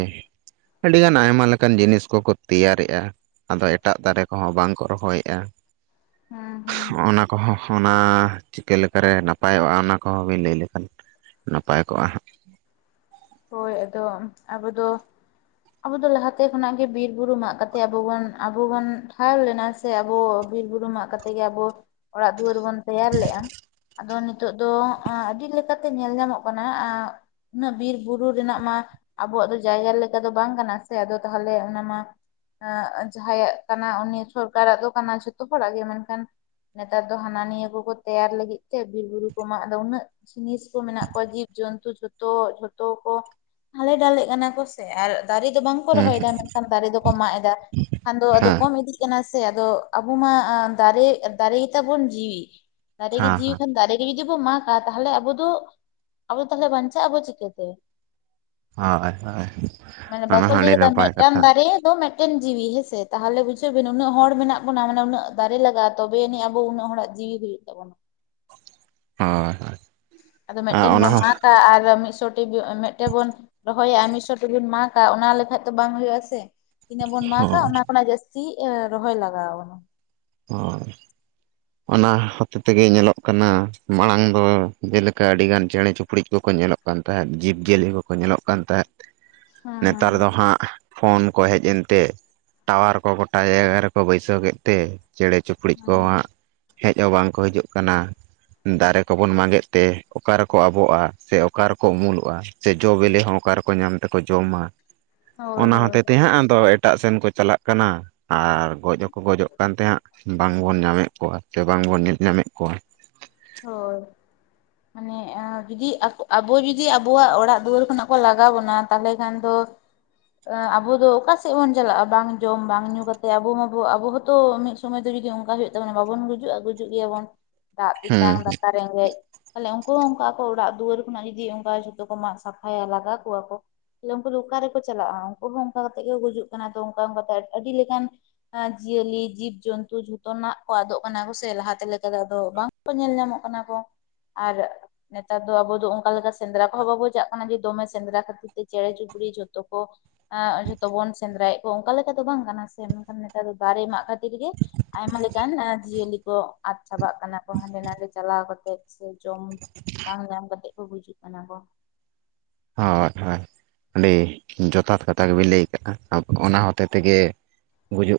ᱟᱹᱰᱤ ᱜᱟᱱ ᱟᱭᱢᱟ ᱞᱮᱠᱟᱱ ᱡᱤᱱᱤᱥ ᱠᱚᱠᱚ ᱛᱮᱭᱟᱨᱮᱜᱼᱟ ᱟᱫᱚ ᱮᱴᱟᱜ ᱫᱟᱨᱮ ᱠᱚᱦᱚᱸ ᱵᱟᱝ ᱠᱚ ᱨᱚᱦᱚᱭ ᱭᱟ ᱦᱮᱸ ᱦᱮᱸ ᱚᱱᱟ ᱠᱚᱦᱚᱸ ᱚᱱᱟ ᱪᱤᱠᱟᱹ ᱞᱮᱠᱟᱨᱮ ᱱᱟᱯᱟᱭᱚᱜᱼᱟ ᱚᱱᱟ ᱠᱚᱦᱚᱸᱵᱤᱱ ᱞᱟᱹᱭ ᱞᱮᱠᱷᱟᱱ ᱱᱟᱯᱟᱭ ᱠᱚᱜᱼᱟ ᱦᱟᱸᱜ᱾ ᱦᱳᱭ ᱟᱫᱚ ᱟᱵᱚ ᱫᱚ ᱟᱵᱚ ᱫᱚ ᱞᱟᱦᱟᱛᱮ ᱠᱷᱚᱱᱟᱜ ᱜᱮ ᱵᱤᱨ ᱵᱩᱨᱩ ᱢᱟᱜ ᱠᱟᱛᱮ ᱟᱵᱚ ᱵᱚᱱ ᱟᱵᱚ ᱵᱚᱱ ᱴᱷᱟᱣ ᱞᱮᱱᱟ᱾ ᱥᱮ ᱟᱵᱚ ᱵᱤᱨ ᱵᱩᱨᱩ ᱢᱟᱜ ᱠᱟᱛᱮ ᱜᱮ ᱟᱵᱚ ᱚᱲᱟᱜ ᱫᱩᱣᱟᱹᱨ ᱵᱚᱱ ᱛᱮᱭᱟᱨ ᱞᱮᱜᱼᱟ ᱟᱫᱚ ᱱᱤᱛᱚᱜ ᱫᱚ ᱮᱸ ᱟᱹᱰᱤ ᱞᱮᱠᱟᱛᱮ ᱧᱮᱞ ᱧᱟᱢᱚᱜ ᱠᱟᱱᱟ ᱮᱸ ᱩᱱᱟᱹᱜ ᱵᱤᱨ ᱵᱩᱨᱩ ᱨᱮᱱᱟᱜ ᱢᱟ ᱟᱵᱚᱣᱟᱜ ᱫᱚ ᱡᱟᱭᱜᱟ ᱞᱮᱠᱟ ᱫᱚ ᱵᱟᱝ ᱠᱟᱱᱟ ᱥᱮ ᱟᱫᱚ ᱛᱟᱦᱞᱮ ᱚᱱᱟ ᱢᱟ ᱮ ᱡᱟᱦᱟᱸᱭᱟᱜ ᱠᱟᱱᱟ, ᱩᱱᱤ ᱥᱚᱨᱠᱟᱨᱟᱜ ᱫᱚ ᱠᱟᱱᱟ ᱡᱷᱚᱛᱚ ᱦᱚᱲᱟᱜ ᱜᱮ ᱢᱮᱱᱠᱷᱟᱱ ᱱᱮᱛᱟᱨ ᱫᱚ ᱦᱟᱱᱟ ᱱᱤᱭᱟᱹ ᱠᱚᱠᱚ ᱛᱮᱭᱟᱨ ᱞᱟᱹᱜᱤᱫ ᱛᱮ, ᱵᱤᱨ ᱵᱩᱨᱩ ᱠᱚ ᱢᱟᱜ ᱟᱫᱚ ᱩᱱᱟᱹᱜ ᱾ ᱡᱤᱱᱤᱥ ᱠᱚ ᱢᱮᱱᱟᱜ ᱠᱚᱣᱟ ᱡᱤᱵᱡᱚᱱᱛᱩ ᱡᱷᱚᱛᱚ ᱡᱚ ᱛᱚ ᱠᱚ ᱦᱟᱞᱮ ᱰᱟᱞᱮᱜ ᱠᱟᱱᱟ ᱠᱚ ᱥᱮ ᱟᱨ ᱫᱟᱨᱮ ᱫᱚ ᱵᱟᱝ ᱠᱚ ᱨᱚᱦᱚᱭ ᱫᱟ ᱢᱮᱱᱠᱷᱟᱱ ᱫᱟᱨᱮ ᱫᱚᱠᱚ ᱢᱟᱜ ᱮᱫᱟ ᱠᱷᱟᱱ ᱫᱚ ᱟᱫᱚ ᱦᱮᱸ ᱠᱚᱢ ᱤᱫᱤ ᱥᱮ ᱟᱫᱚ ᱟᱵᱚ ᱢᱟ ᱫᱟᱨᱮ ᱫᱟᱨᱮ ᱜᱮᱛᱟᱵᱚᱱ ᱡᱤᱣᱤ ᱫᱟᱨᱮ ᱜᱮ ᱦᱮᱸ ᱡᱤᱣᱤ ᱦᱮᱸ ᱠᱷᱟᱱ ᱫᱟᱨᱮ ᱡᱩᱫᱤ ᱵᱚ ᱢᱟᱜᱟ ᱛᱟᱦᱚᱞᱮ ᱟᱵᱚ ᱫᱚ ᱟᱵᱚ ᱫᱚ ᱛᱟᱦᱚᱞᱮ ᱵᱟᱧᱪᱟᱜᱼᱟᱵᱚ ᱪᱤᱠᱟᱹᱛᱮ ᱦᱳᱭ ᱦᱳᱭ ᱢᱟᱱᱮ ᱚᱱᱟ ᱵᱟᱠᱚ ᱦᱚᱸ ᱞᱤᱫᱟᱹᱭᱤ ᱟᱹᱰᱤ ᱠᱮᱫᱟ ᱱᱟᱯᱟᱭ ᱢᱤᱫᱴᱟᱝ ᱠᱟᱛᱷᱟ ᱫᱟᱨᱮ ᱫᱟᱝ ᱢᱤᱫᱴᱮᱱ ᱡᱤᱣᱤ ᱦᱮᱸᱥᱮ ᱛᱟᱦᱚᱞᱮ ᱵᱩᱡᱷᱟᱹᱜ ᱵᱤᱱ ᱩᱱᱟᱹᱜ ᱦᱚᱲ ᱢᱮᱱᱟᱜ ᱵᱚ ᱢᱟᱱᱮ ᱩᱱᱟᱹᱜ ᱫᱟᱨᱮ ᱞᱟᱜᱟᱜᱼᱟ ᱛᱚᱵᱮ ᱟᱹᱱᱤᱡ ᱟᱵᱚ ᱩᱱᱟᱹᱜ ᱦᱚᱲᱟᱜ ᱡᱤᱣᱤ ᱦᱩᱭᱩᱜ ᱛᱟᱵᱚᱱᱟ ᱦᱳᱭ ᱦᱳᱭ ᱟᱫᱚ ᱢᱤᱫᱴᱮᱱ ᱵᱚᱢ ᱢᱟᱜᱟ ᱟᱨ ᱢᱤᱫ ᱥᱚ ᱢᱤᱫᱴᱮ ᱵᱚᱱ ᱨᱚᱦᱚᱭᱟ ᱢᱤᱫ ᱥᱚ ᱴᱤᱵᱚᱱ ᱢᱟᱜ-ᱟ ᱚᱱᱟ ᱞᱮᱠᱷᱟᱡ ᱫᱚ ᱵᱟᱝ ᱦᱩᱭᱩᱜ ᱟᱥᱮ ᱾ ᱛᱤᱱᱟᱹᱜ ᱵᱚᱱ ᱢᱟᱜᱟ, ᱦᱳᱭ ᱚᱱᱟ ᱠᱷᱚᱱᱟᱜ ᱡᱟᱹᱥᱛᱤ ᱨᱚᱦᱚᱭ ᱞᱟᱜᱟᱣ ᱟᱵᱚᱱᱟ ᱾ ᱦᱳᱭ ᱚᱱᱟ ᱦᱚᱛᱮ ᱛᱮᱜᱮ ᱧᱮᱞᱚᱜ ᱠᱟᱱᱟ ᱾ᱢᱟᱲᱟᱝ ᱫᱚ ᱡᱮᱞᱮᱠᱟ ᱟᱹᱰᱤᱜᱟᱱ ᱪᱮᱸᱬᱮ ᱪᱩᱯᱲᱩ ᱠᱚᱠᱚ ᱧᱮᱞᱚᱜ ᱠᱟᱱ ᱛᱟᱦᱮᱸᱫ ᱡᱤᱵᱽᱼᱡᱤᱭᱟᱹᱞᱤ ᱠᱚᱠᱚ ᱧᱮᱞᱚᱜ ᱠᱟᱱ ᱛᱟᱦᱮᱸᱫ ᱦᱮᱸ ᱦᱮᱸ ᱱᱮᱛᱟᱨ ᱫᱚ ᱦᱟᱸᱜ ᱯᱷᱳᱱ ᱠᱚ ᱦᱮᱡ ᱮᱱ ᱛᱮ ᱴᱟᱣᱟᱨ ᱠᱚ ᱜᱚᱴᱟ ᱡᱟᱭᱜᱟ ᱨᱮᱠᱚ ᱵᱟᱹᱭᱥᱟᱹᱣ ᱠᱮᱫ ᱛᱮ ᱪᱮᱬᱮ ᱪᱚᱯᱩ ᱠᱩᱲᱤᱡ ᱠᱚ ᱦᱮᱸ ᱦᱟᱸᱜ ᱦᱮᱡ ᱦᱚᱸ ᱵᱟᱝ ᱠᱚ ᱦᱤᱡᱩᱜ ᱠᱟᱱᱟ ᱫᱟᱨᱮ ᱠᱚᱵᱚᱱ ᱢᱟᱸᱜᱮᱫ ᱛᱮ ᱚᱠᱟ ᱨᱮᱠᱚ ᱟᱵᱚᱜᱼᱟ ᱥᱮ ᱚᱠᱟ ᱨᱮᱠᱚ ᱩᱢᱩᱞᱚᱜᱼᱟ᱾ ᱥᱮ ᱡᱚᱼ ᱵᱤᱞᱤ ᱦᱚᱸ ᱚᱠᱟ ᱨᱮᱠᱚ ᱧᱟᱢ ᱛᱮᱠᱚ ᱡᱚᱢᱟ ᱦᱳᱭ ᱚᱱᱟ ᱦᱳᱭ ᱦᱚᱛᱮ ᱛᱮ ᱦᱟᱸᱜ ᱟᱫᱚ ᱮᱴᱟᱜ ᱥᱮᱱ ᱠᱚ ᱪᱟᱞᱟᱜ ᱠᱟᱱᱟ ᱾ ᱟᱨ ᱜᱚᱡ ᱦᱚᱸᱠᱚ ᱜᱚᱡᱚᱜ ᱠᱟᱱ ᱛᱟᱦᱮᱸ ᱦᱟᱸᱜ᱾ ᱵᱟᱝᱵᱚᱱ ᱧᱟᱢᱮᱫ ᱠᱚᱣᱟ ᱥᱮ ᱵᱟᱝᱵᱚᱱ ᱧᱮᱞ ᱧᱟᱢᱮᱫ ᱠᱚᱣᱟ ᱦᱳᱭ ᱢᱟᱱᱮ ᱦᱮᱸ ᱡᱩᱫᱤ ᱟᱵᱚ ᱡᱩᱫᱤ ᱟᱵᱚᱣᱟᱜ ᱚᱲᱟᱜ ᱫᱩᱣᱟᱹᱨ ᱠᱷᱚᱱᱟᱜ ᱠᱚ ᱞᱟᱜᱟᱣ ᱵᱚᱱᱟ ᱛᱟᱦᱚᱞᱮ ᱠᱷᱟᱱ ᱫᱚ ᱟᱵᱚ ᱫᱚ ᱚᱠᱟ ᱥᱮᱫ ᱵᱚᱱ ᱪᱟᱞᱟᱜᱼᱟ ᱵᱟᱝ ᱡᱚᱢ ᱵᱟᱝ ᱧᱩ ᱠᱟᱛᱮ ᱟᱵᱚ ᱢᱟᱵᱚ ᱟᱵᱚ ᱦᱚᱸᱛᱚ ᱥᱚᱢᱚᱭ ᱫᱚ ᱡᱩᱫᱤ ᱚᱱᱠᱟ ᱦᱩᱭᱩᱜ ᱛᱟᱵᱱᱟ ᱵᱟᱵᱚᱱ ᱜᱩᱡᱩᱜᱼᱜᱩᱡ ᱜᱮᱭᱟᱵᱚᱱ [inaudible] ᱫᱟᱜ ᱫᱟᱠᱟ ᱨᱮᱸᱜᱮᱡ ᱛᱟᱦᱮᱞ ᱟᱠᱚ ᱚᱱᱠᱟ ᱟᱠᱚ ᱚᱲᱟᱜ ᱫᱩᱣᱟᱹᱨ ᱠᱷᱚᱱᱟᱜ ᱡᱩᱫᱤ ᱚᱱᱠᱟ ᱡᱷᱚᱛᱚ ᱠᱚ ᱢᱟᱜ ᱥᱟᱯᱷᱟᱭᱟ ᱞᱟᱜᱟ ᱠᱚᱣᱟ ᱠᱚ ᱛᱟᱦᱚᱞᱮ ᱩᱝᱠᱩ ᱫᱚ ᱚᱠᱟᱮᱠᱚ ᱪᱟᱞᱟᱜᱼᱟ, ᱩᱱᱠᱩ ᱦᱚᱸ ᱚᱱᱠᱟ ᱠᱟᱛᱮ ᱜᱮ ᱜᱩᱡᱩᱜ ᱠᱟᱱᱟ ᱛᱚ ᱚᱱᱠᱟ ᱚᱱᱠᱟᱛᱮ ᱟᱹᱰᱤ ᱞᱮᱠᱟᱱ ᱡᱤᱭᱟᱹᱞᱤ ᱡᱤᱵ ᱡᱚᱱᱛᱩ ᱡᱷᱚᱛᱚᱱᱟᱜ ᱠᱚ ᱟᱫᱚᱜ ᱠᱟᱱᱟ ᱠᱚ ᱥᱮ ᱞᱟᱦᱟᱛᱮ ᱞᱮᱠᱟ ᱟᱫᱚ ᱵᱟᱝ ᱧᱮᱞ ᱧᱟᱢᱚᱜ ᱠᱟᱱᱟ ᱠᱚ ᱟᱨ ᱱᱮᱛᱟᱨ ᱫᱚ ᱟᱵᱚ ᱫᱚ ᱚᱱᱠᱟ ᱞᱮᱠᱟ ᱥᱮᱸᱫᱽᱨᱟ ᱠᱚᱦᱚᱸ ᱵᱟᱵᱚ ᱪᱟᱜ ᱠᱟᱱᱟ ᱡᱮ ᱫᱚᱢᱮ ᱥᱮᱸᱫᱽᱨᱟ ᱠᱷᱟᱹᱛᱤᱨ ᱛᱮ ᱪᱮᱬᱮ ᱪᱩᱯᱲᱤ ᱡᱷᱚᱛᱚ ᱠᱚ ᱡᱷᱚᱛᱚ ᱵᱚᱱ ᱥᱮᱸᱫᱽᱨᱟᱭᱮᱫ ᱠᱚᱣᱟ ᱚᱱᱠᱟ ᱞᱮᱠᱟ ᱫᱚ ᱵᱟᱝ ᱠᱟᱱᱟ ᱥᱮ, ᱢᱮᱱᱠᱷᱟᱱ ᱱᱮᱛᱟᱨ ᱫᱚ ᱫᱟᱨᱮ ᱢᱟᱜ ᱠᱷᱟᱹᱛ ᱠᱷᱟᱹᱛᱤᱨ ᱜᱮ ᱟᱭᱢᱟ ᱞᱮᱠᱟᱱ ᱡᱤᱭᱟᱹᱞᱤ ᱠᱚ ᱟᱫ ᱪᱟᱵᱟᱜ ᱠᱟᱱᱟ ᱠᱚ ᱦᱟᱸᱰᱮ ᱱᱟᱰᱮ ᱪᱟᱞᱟᱣ ᱠᱟᱛᱮᱜ᱾ ᱥᱮ ᱡᱚᱢ, ᱵᱟᱝ ᱧᱟᱢ ᱠᱟᱛᱮ ᱠᱚ ᱜᱩᱡᱩᱜ ᱠᱟᱱᱟ ᱠᱚ᱾ ᱦᱳᱭ ᱦᱳᱭ ᱟᱹᱰᱤ ᱡᱚᱛᱷᱟᱛ ᱠᱟᱛᱷᱟ ᱜᱮᱵᱤᱱ ᱞᱟᱹᱭ ᱟᱠᱟᱫᱼᱟ ᱟ ᱚᱱᱟ ᱦᱚᱛᱮ ᱛᱮᱜᱮ ᱜᱩᱡᱩᱜ